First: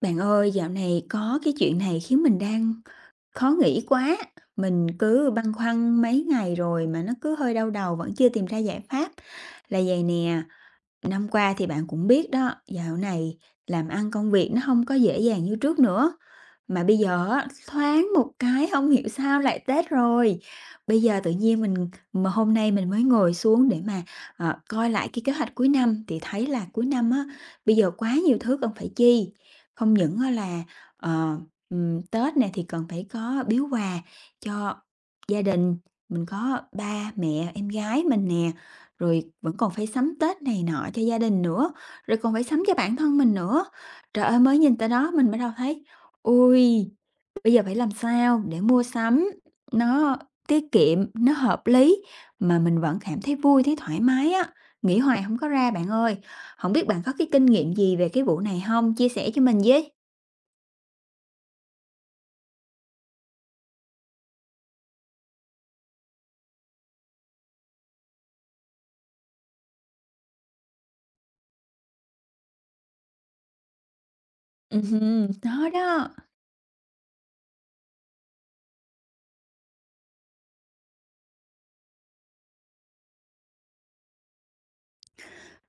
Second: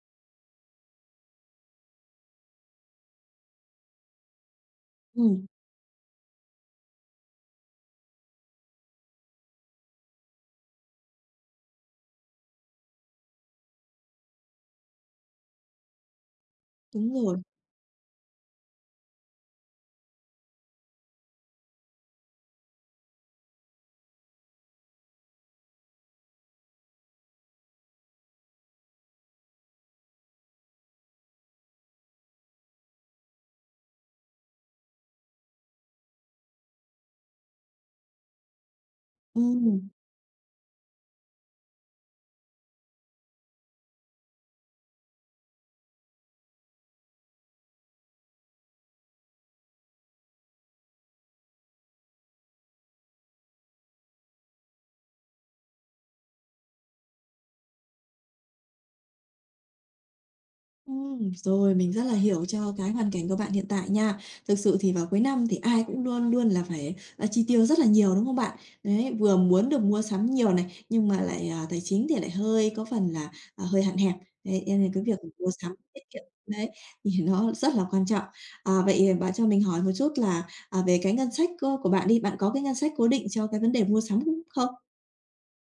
Bạn ơi, dạo này có cái chuyện này khiến mình đang khó nghĩ quá. Mình Ừ, cứ băn khoăn mấy ngày rồi mà nó cứ hơi đau đầu vẫn chưa tìm ra giải pháp. Là vậy nè, năm qua thì bạn cũng biết đó, dạo này làm ăn công việc nó không có dễ dàng như trước nữa. Mà bây đúng giờ rồi. á, thoáng một cái không hiểu sao lại Tết rồi. Bây giờ tự nhiên mình mà hôm nay mình mới ngồi xuống để mà, coi lại cái kế hoạch cuối năm thì thấy là cuối năm á, bây giờ quá nhiều thứ cần phải chi. Không những á là, ờ, Tết này thì cần phải có biếu quà cho gia đình, mình có ba mẹ, em gái mình nè, rồi vẫn còn ừ phải sắm Tết này nọ cho gia đình nữa, rồi còn phải sắm cho bản thân mình nữa. Trời ơi, mới nhìn tới đó mình bắt đầu thấy, ui bây giờ phải làm sao để mua sắm nó tiết kiệm, nó hợp lý mà mình vẫn cảm thấy vui, thấy thoải mái á. Nghĩ hoài không có ra bạn ơi. Không biết bạn có cái kinh nghiệm gì về cái vụ này không? Chia sẻ cho mình với. Rồi, mình rất là hiểu cho cái hoàn cảnh của bạn hiện tại nha. Thực sự thì vào cuối năm thì ai cũng luôn luôn là phải, chi tiêu rất là nhiều, đúng không bạn? Đấy, vừa muốn được mua sắm nhiều này, nhưng mà lại, tài chính thì lại hơi có phần là, hơi hạn hẹp. Đấy, cho nên cái việc Ừm, mua đó sắm tiết đó. kiệm, đấy, thì nó rất là quan trọng. Vậy bạn cho mình hỏi một chút là, về cái ngân sách, của bạn đi, bạn có cái ngân sách cố định cho cái vấn đề mua sắm không?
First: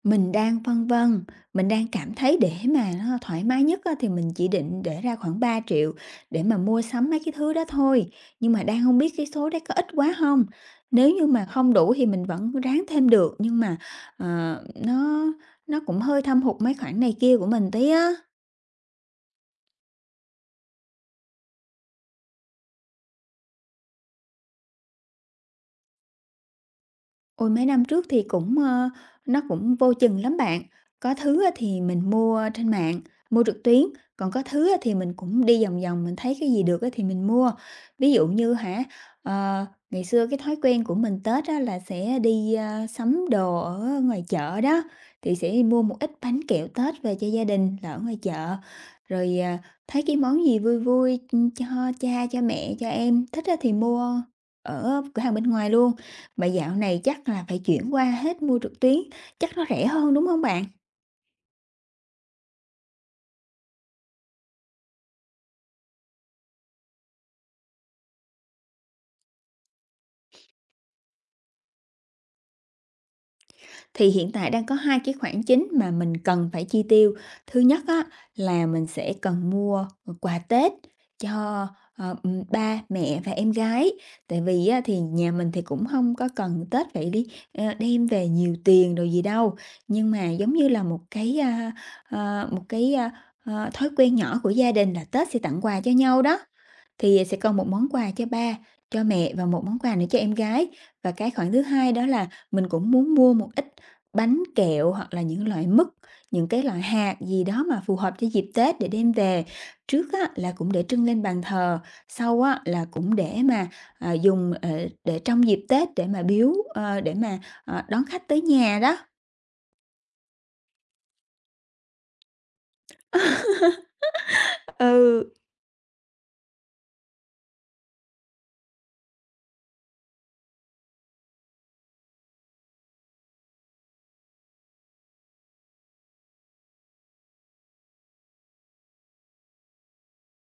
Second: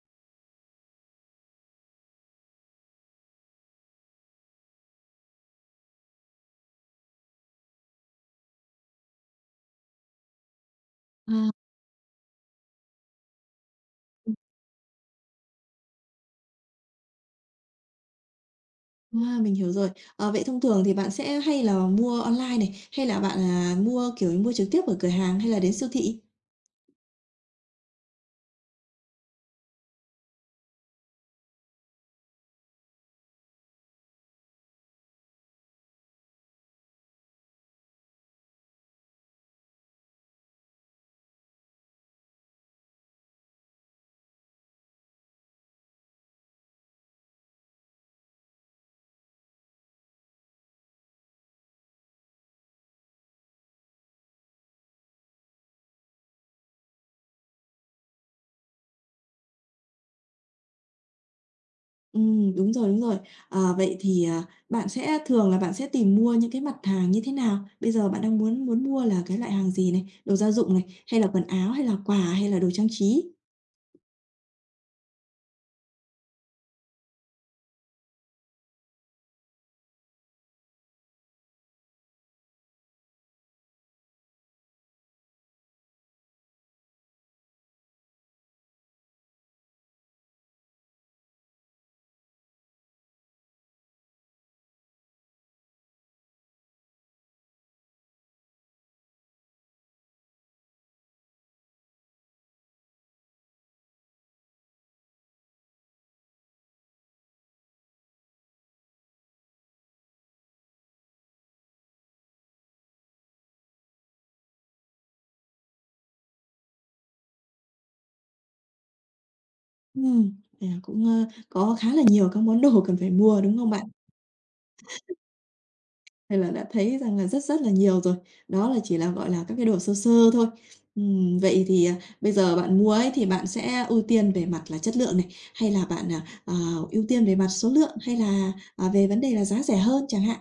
Mình đang phân vân, mình đang cảm thấy để mà nó thoải mái nhất á, thì mình chỉ định để ra khoảng 3 triệu để mà mua sắm mấy cái thứ đó thôi, nhưng mà đang không biết cái số đấy có ít quá không. Nếu như À. mà không đủ thì mình vẫn ráng thêm được, nhưng mà, ờ, nó nó cũng hơi thâm hụt mấy khoản này kia của mình tí á. À, mình hiểu rồi. Ờ, vậy thông thường thì bạn sẽ hay là mua online này, hay là bạn, mua, kiểu, như mua trực tiếp ở cửa hàng hay là đến siêu thị? Ôi, mấy năm trước thì cũng, nó cũng vô chừng lắm bạn. Có thứ á thì mình mua trên mạng, mua trực tuyến, còn có thứ á thì mình cũng đi vòng vòng, mình thấy cái gì được á thì mình mua. Ví dụ như hả, ờ, ngày xưa cái thói quen của mình Tết á là sẽ đi sắm đồ ở ngoài chợ đó, thì sẽ mua một ít bánh kẹo Tết về cho gia đình là ở ngoài chợ. Rồi, thấy cái món gì vui vui, cho cha, cho mẹ, cho em thích á thì mua ở cửa hàng bên ngoài luôn. Mà dạo này chắc là phải chuyển qua hết mua trực tuyến, chắc nó rẻ hơn, đúng không bạn? Đúng rồi, đúng rồi. Ờ, vậy thì, bạn sẽ thường là bạn sẽ tìm mua những cái mặt hàng như thế nào? Bây giờ bạn đang muốn muốn mua là cái loại hàng gì này? Đồ gia dụng này, hay là quần áo, hay là quà, hay là đồ trang trí? Thì hiện tại đang có 2 cái khoản chính mà mình cần phải chi tiêu. Thứ nhất á, là mình sẽ cần mua quà Tết cho ba mẹ và em gái, tại vì á, thì nhà mình thì cũng không có cần Tết phải đi đem về nhiều tiền đồ gì đâu. Nhưng mà giống như là một cái, thói quen nhỏ của gia đình là Tết sẽ tặng quà cho nhau đó. Thì sẽ còn một món quà cho ba, cho mẹ và một món quà nữa cho em gái. Và cái khoản thứ hai đó là mình cũng muốn mua một ít bánh kẹo hoặc là những loại mứt, những cái loại hạt gì đó mà phù hợp cho dịp Tết để đem về. Trước á, là cũng để trưng lên bàn thờ, sau á, là cũng để mà, dùng, để trong dịp Tết để mà biếu, đón khách tới nhà đó. Ừm, cũng, có khá là nhiều các món đồ cần phải mua, đúng không bạn? Ừ. Nên là đã thấy rằng là rất rất là nhiều rồi. Đó là chỉ là, gọi là, các cái đồ sơ sơ thôi. Vậy thì, bây giờ bạn mua ấy thì bạn sẽ ưu tiên về mặt là chất lượng này, hay là bạn, ưu tiên về mặt số lượng, hay là, về vấn đề là giá rẻ hơn chẳng hạn?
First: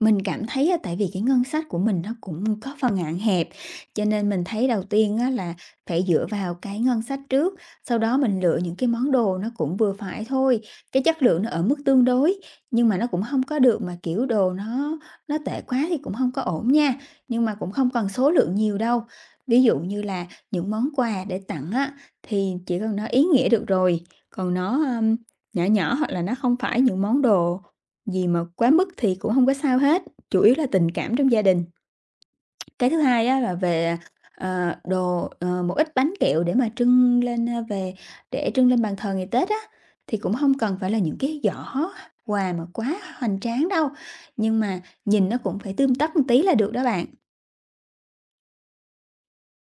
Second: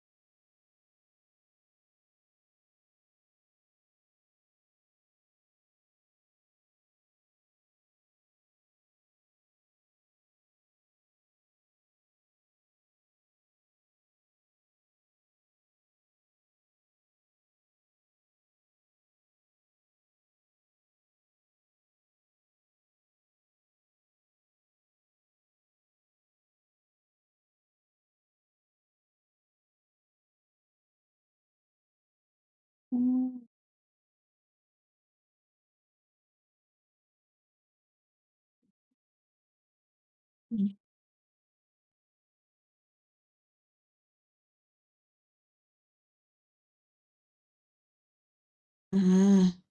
Mình cảm thấy á, tại vì cái ngân sách của mình nó cũng có phần hạn hẹp, cho nên mình thấy đầu tiên á, là phải dựa vào cái ngân sách trước, sau đó mình lựa những cái món đồ nó cũng vừa phải thôi, cái chất lượng nó ở mức tương đối, nhưng mà nó cũng không có được mà, kiểu, đồ nó tệ quá thì cũng không có ổn nha, nhưng mà cũng không cần số lượng nhiều đâu. Ví dụ như là những món quà để tặng á, thì chỉ cần nó ý nghĩa được rồi, còn nó, nhỏ nhỏ hoặc là nó không phải những món đồ gì mà quá mức thì cũng không có sao hết, chủ yếu là tình cảm trong gia đình. Cái thứ hai á Ừm. là về, đồ, một ít bánh kẹo để mà trưng lên, về để trưng lên bàn thờ ngày Tết á, thì cũng không Ừm. cần phải là những cái giỏ quà mà quá hoành tráng đâu, nhưng mà nhìn nó cũng phải tươm tất một tí là được đó bạn. À,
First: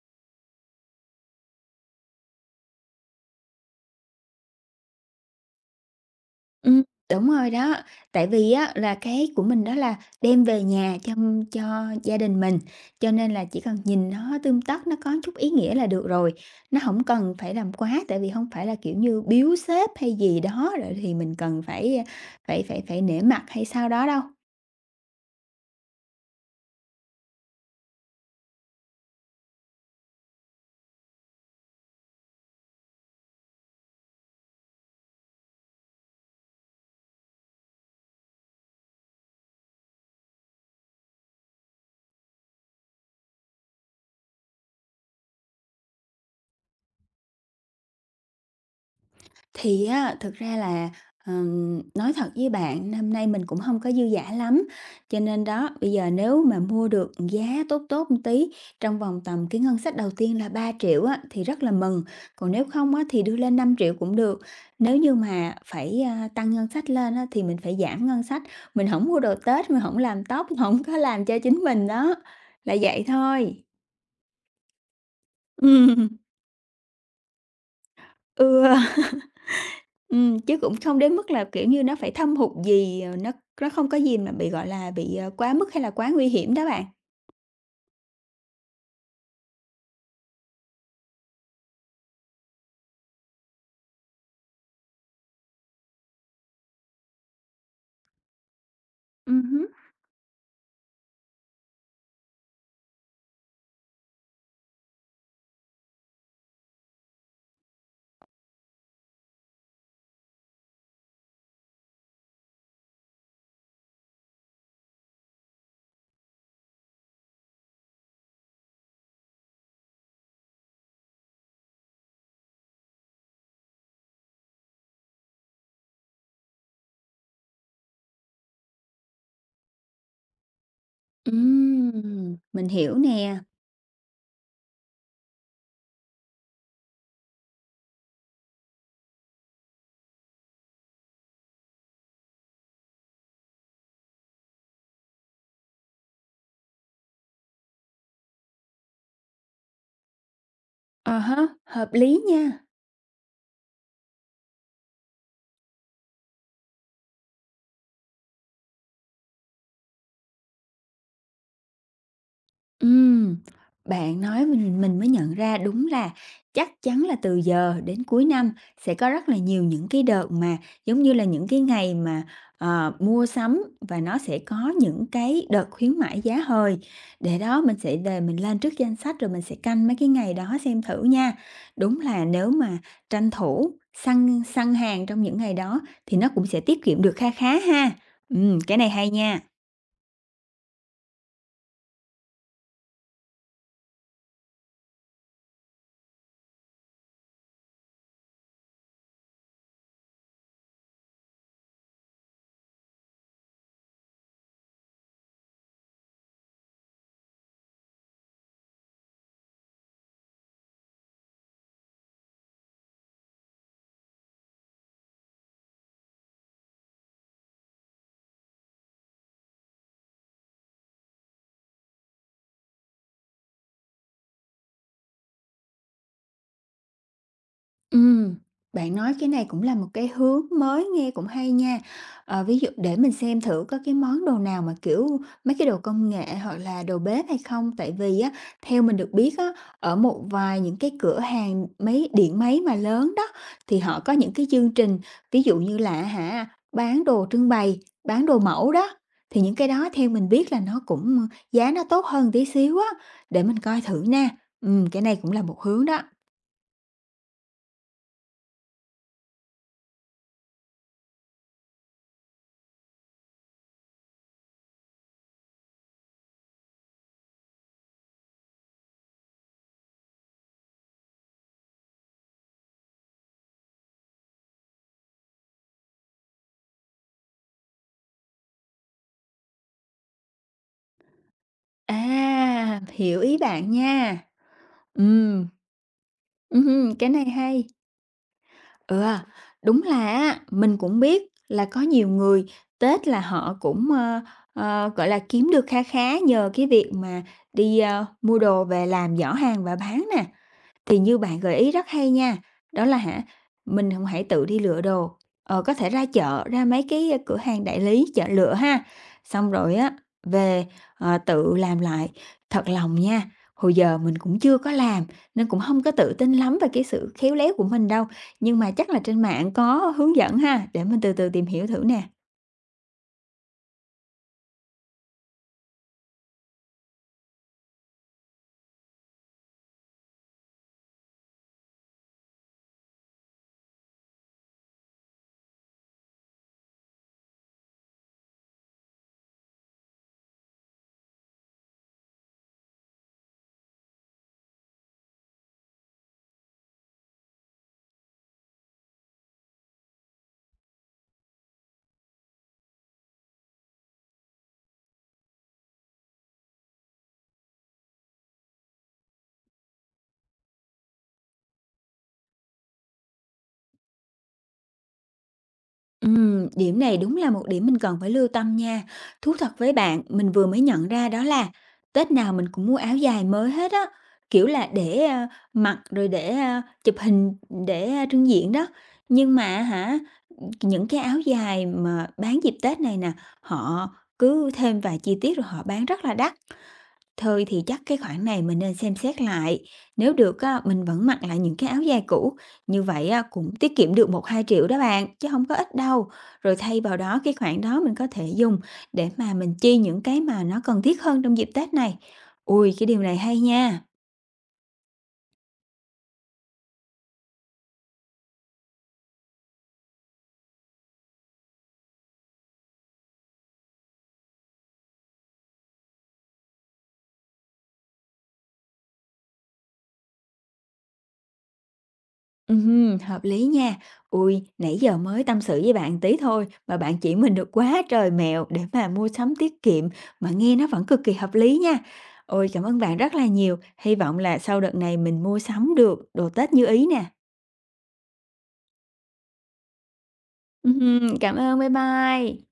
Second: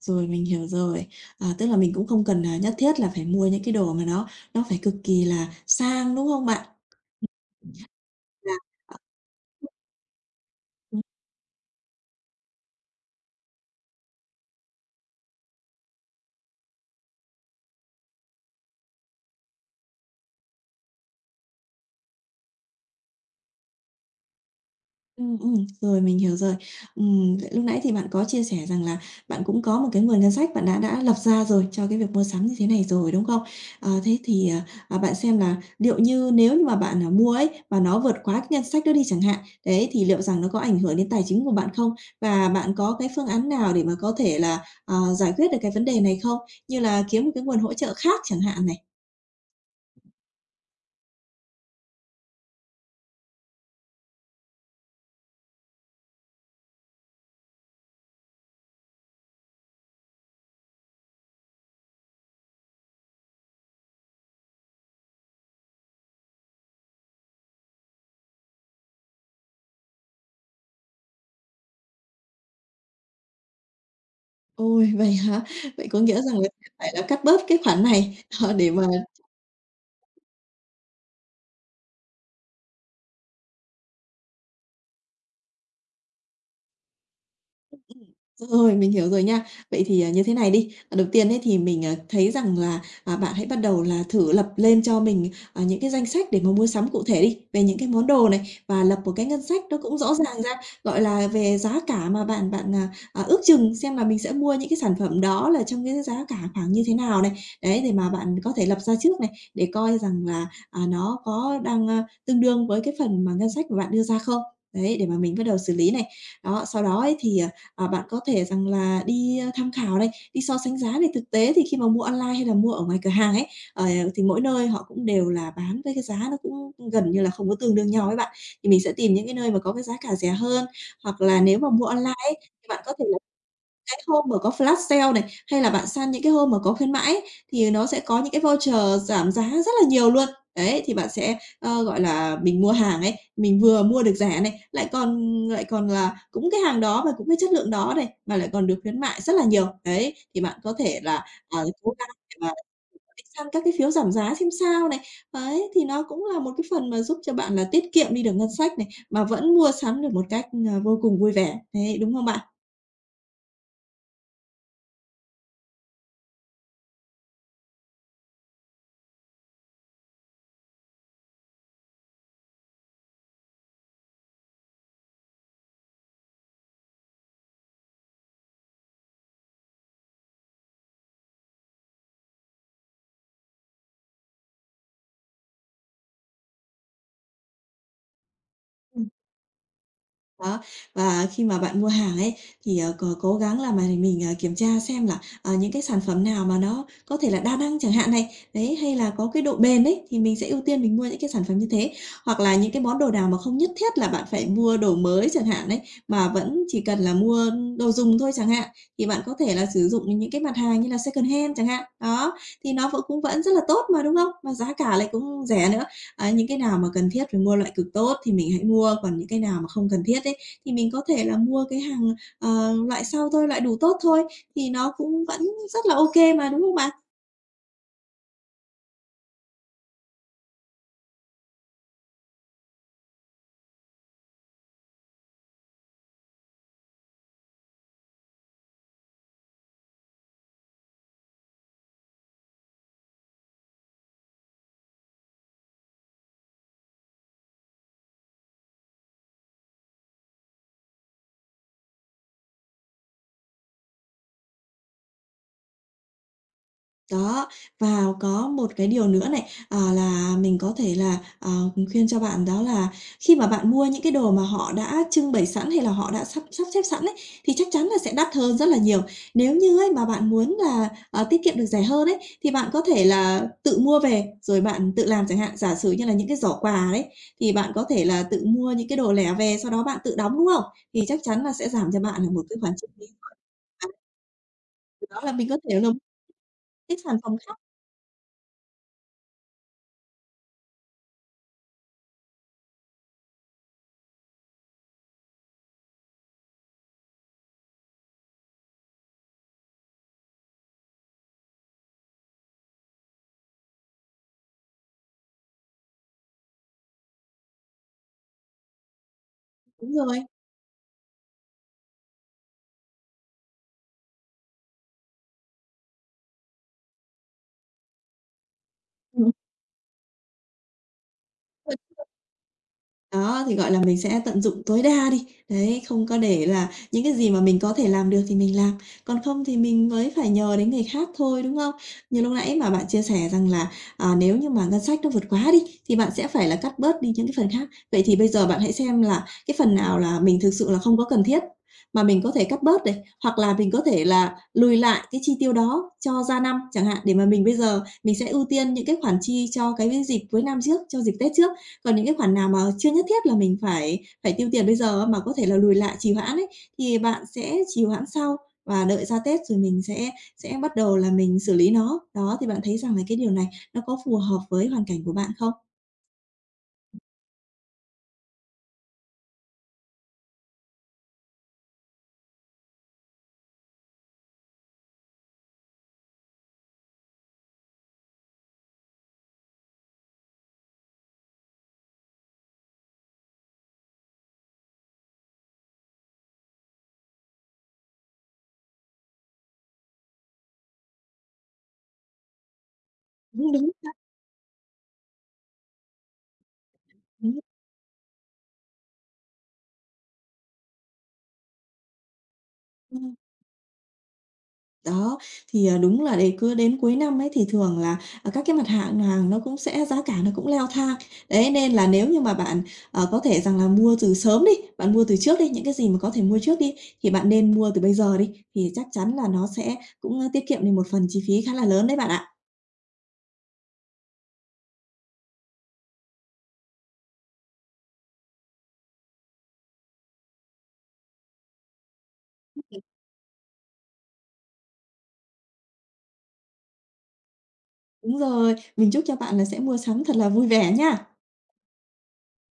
rồi, mình hiểu rồi. À, tức là mình cũng không cần, nhất thiết là phải mua những cái đồ mà nó phải cực kỳ là sang, đúng không bạn? Ừm, đúng rồi đó. Tại vì Là á là à, cái của mình đó là đem về nhà cho gia đình mình, cho nên là chỉ cần nhìn nó tươm tất, nó có chút ý nghĩa là được rồi. Nó không cần phải làm quá, tại vì không phải là, kiểu như, biếu sếp hay gì đó rồi thì mình cần phải, phải nể mặt hay sao đó đâu. ừm, rồi, mình hiểu rồi. Vậy lúc nãy thì bạn có chia sẻ rằng là bạn cũng có một cái nguồn ngân sách bạn đã lập ra rồi cho cái việc mua sắm như thế này rồi, đúng không? Ờ, thế thì, bạn xem là liệu như nếu như mà bạn, mua ấy và nó vượt quá cái ngân sách đó đi chẳng hạn, đấy, thì liệu rằng nó có ảnh hưởng đến tài chính của bạn không? Và bạn có cái phương án nào để mà có thể là, giải quyết được cái vấn đề này không? Như là kiếm một cái nguồn hỗ trợ khác chẳng hạn này. Thì á, thực ra là, nói thật với bạn, năm nay mình cũng không có dư dả lắm, cho nên đó, bây giờ nếu mà mua được giá tốt tốt một tí, trong vòng tầm cái ngân sách đầu tiên là 3 triệu á, thì rất là mừng, còn nếu không á, thì đưa lên 5 triệu cũng được. Nếu như mà phải tăng ngân sách lên á, thì mình phải giảm ngân sách, mình không mua đồ Tết, mình không làm tóc, không có làm cho chính mình đó, là vậy thôi. Ôi, vậy hả? Vậy có Ừm, nghĩa rằng là sẽ phải là cắt bớt cái khoản này, ừ. ờ, để mà Chứ cũng không đến mức là, kiểu như, nó phải thâm hụt gì, nó không có gì mà bị, gọi là, bị, quá mức hay là quá nguy hiểm đó bạn. rồi, mình hiểu rồi nha. Vậy thì, như thế này đi, đầu tiên ấy thì mình, thấy rằng là, bạn hãy bắt đầu là thử lập lên cho mình, những cái danh sách để mà mua sắm cụ thể đi, về những cái món đồ này và lập một cái ngân sách Hứm. nó cũng rõ ràng ra, gọi là, về giá cả mà bạn bạn, ước chừng xem là mình sẽ mua những cái sản phẩm đó là trong cái giá cả khoảng như thế nào này. Đấy, để mà bạn có thể lập ra trước này, để coi rằng là, nó có đang, tương đương với cái phần mà ngân sách của bạn đưa ra không? Đấy, để mà mình bắt đầu xử lý này. Đó, sau đó ấy thì, à. Ờ, bạn có thể rằng là đi, tham khảo này, đi so sánh giá này. Thực tế thì khi mà mua online hay là mua ở ngoài cửa hàng ấy, ờ, thì mỗi nơi họ cũng đều là bán với cái giá nó cũng gần như là không có tương đương nhau ấy bạn. Thì mình sẽ tìm những cái nơi mà có cái giá cả rẻ hơn, hoặc là nếu mà mua online ấy, Mình thì bạn có hiểu thể nè. cái hôm mà có flash sale này, hay là bạn săn những cái hôm mà có khuyến mãi ấy, thì nó sẽ có những cái voucher giảm giá rất là nhiều luôn. Đấy, thì bạn sẽ, gọi là, mình mua hàng ấy, mình vừa mua được rẻ này, lại còn là cũng cái hàng đó và cũng cái chất lượng đó này, mà lại còn được khuyến mại rất là nhiều. Đấy, thì bạn có thể À là, há. Hợp cố gắng lý để mà nha. đi săn các cái phiếu giảm giá xem sao này. Đấy, thì nó cũng là một cái phần mà giúp cho bạn là tiết kiệm đi được ngân sách này, mà vẫn mua sắm được một cách, vô cùng vui vẻ. Đấy, đúng không bạn? Ừm, bạn nói mình mới nhận ra đúng là chắc chắn là từ giờ đến cuối năm sẽ có rất là nhiều những cái đợt mà giống như là những cái ngày mà, mua sắm và nó sẽ có những cái đợt khuyến mãi giá hời. Để đó mình sẽ về mình lên trước danh sách rồi mình sẽ canh mấy cái ngày đó xem thử nha. Đúng là nếu mà tranh thủ săn săn hàng trong những ngày đó thì nó cũng sẽ tiết kiệm được kha khá ha. Cái này hay nha. Đó, và khi mà bạn mua hàng ấy thì, ờ, c cố gắng là mà mình, kiểm tra xem là, những cái sản phẩm nào mà nó có thể là đa năng chẳng hạn này, đấy, hay là có cái độ bền đấy thì mình sẽ ưu tiên mình mua những cái sản phẩm như thế. Hoặc là những cái món đồ nào mà không nhất thiết là bạn phải mua đồ mới chẳng hạn đấy mà vẫn chỉ cần là mua đồ dùng thôi chẳng hạn, thì bạn có thể là sử dụng những cái mặt hàng như là second hand chẳng hạn. Đó, thì nó vẫn rất là tốt mà, đúng không? Mà giá cả lại cũng rẻ nữa. Á, những cái nào mà cần thiết phải mua loại cực tốt thì mình hãy mua, còn những cái nào mà không cần thiết ấy, thì mình có thể là mua cái hàng, loại sau thôi, loại đủ tốt thôi, thì nó cũng vẫn rất là ok mà, đúng không bạn? Ừm, bạn nói cái này cũng là một cái hướng mới nghe cũng hay nha. Ờ, ví dụ để mình xem thử có cái món đồ nào mà, kiểu, mấy cái đồ công nghệ hoặc là đồ bếp hay không. Tại vì á, theo mình được biết á, ở một vài những cái cửa hàng mấy điện máy mà lớn đó, thì họ có những cái chương trình, ví dụ như là hả, bán đồ trưng bày, bán đồ mẫu đó, thì những cái đó theo mình biết là nó cũng giá nó tốt hơn tí xíu á, để mình coi thử nha. Cái này cũng là một hướng đó. Đó, và có một cái điều nữa này, là mình có thể là, khuyên cho bạn đó là khi mà bạn mua những cái đồ mà họ đã trưng bày sẵn hay là họ đã sắp sắp xếp sẵn ấy, thì chắc chắn là sẽ đắt hơn rất là nhiều. Nếu như ấy mà bạn muốn là, tiết kiệm được rẻ hơn ấy, thì bạn có thể là tự mua về rồi bạn tự làm chẳng hạn. Giả sử như là những cái giỏ quà đấy, thì bạn có thể là tự mua những cái đồ lẻ về, sau đó bạn tự đóng, đúng không? Thì chắc chắn là sẽ giảm cho bạn là một cái khoản À, chi phí. hiểu ý bạn À, nha. đó là Ừm, mình có thể là một ừm, cái cái sản này phẩm khác. hay. Ừ, đúng là á, mình cũng biết là có nhiều người Tết là họ cũng, gọi là, kiếm được kha khá nhờ cái việc mà đi mua đồ về làm giỏ hàng và bán nè. Thì như bạn gợi ý rất hay nha, đó là hả, mình không hãy tự đi lựa đồ, có thể ra chợ, ra mấy cái cửa hàng đại lý chợ lựa ha, xong rồi á, Đúng rồi. về, tự làm lại. Thật lòng nha, hồi giờ mình cũng chưa có làm nên cũng không có tự tin lắm về cái sự khéo léo của mình đâu, nhưng mà chắc là trên Đúng rồi. mạng có hướng dẫn ha, để mình từ từ tìm hiểu thử nè. Đó, thì, gọi là, mình sẽ tận dụng tối đa đi, đấy, không có để là những cái gì mà mình có thể làm được thì mình làm, còn không thì mình mới phải nhờ đến người khác thôi, đúng không? Như lúc nãy mà bạn chia sẻ rằng là, nếu như mà ngân sách nó vượt quá đi, thì bạn sẽ phải là cắt bớt đi những cái phần khác. Vậy thì bây giờ bạn hãy xem là cái phần nào là mình thực sự là không có cần thiết, mà mình có thể cắt bớt này, hoặc là mình có thể là lùi lại cái chi tiêu đó cho ra năm chẳng hạn, để mà mình bây giờ mình sẽ ưu tiên những cái khoản chi cho cái dịp cuối năm trước, cho dịp Tết trước. Còn những cái khoản nào mà chưa nhất thiết là mình phải phải tiêu tiền bây giờ mà có thể là lùi lại, trì hoãn ấy, thì bạn sẽ trì hoãn sau và đợi ra Tết rồi mình sẽ bắt đầu là mình xử lý nó. Đó, thì bạn thấy rằng là cái điều này nó có phù hợp với hoàn cảnh của bạn không? Điểm này đúng là một điểm mình cần phải lưu tâm nha. Thú thật với bạn, mình vừa mới nhận ra đó là Tết nào mình cũng mua áo dài mới hết á, kiểu là, để mặc rồi để chụp hình, để trưng diện đó. Nhưng mà hả, những cái áo dài mà bán dịp Tết này nè, họ cứ thêm vài chi tiết rồi họ bán rất là đắt. Thôi thì chắc cái khoản này mình nên xem xét lại, nếu được á, mình vẫn mặc lại những cái áo dài cũ, như vậy á, Đúng, cũng đúng, tiết kiệm được 1-2 triệu đó bạn, chứ không có ít đâu. Rồi thay vào đó cái đúng. khoản đó mình có thể dùng để mà mình chi những cái mà nó cần thiết hơn trong dịp Tết này. Ui, cái điều này hay nha! Đó, thì, đúng là để cứ đến cuối năm ấy thì thường là, các cái mặt hạng hàng nó cũng sẽ giá cả nó cũng leo thang. Đấy, nên là nếu như mà bạn, có thể rằng là mua từ sớm đi, bạn mua từ trước đi, những cái gì mà có thể mua trước đi, thì bạn nên mua từ bây giờ đi, thì chắc chắn là nó sẽ cũng, tiết kiệm đi một phần chi phí khá là lớn đấy bạn ạ. Hợp lý nha. Ui, nãy giờ mới tâm sự với bạn tí thôi mà bạn chỉ mình được quá trời mẹo để mà mua sắm tiết kiệm mà nghe nó vẫn cực kỳ hợp lý nha. Ôi, cảm ơn bạn rất là nhiều. Hy vọng là sau đợt này mình mua sắm được đồ Tết như ý nè. Đúng rồi, mình chúc cho bạn là sẽ mua sắm thật là vui vẻ nha. Cảm ơn, bye bye.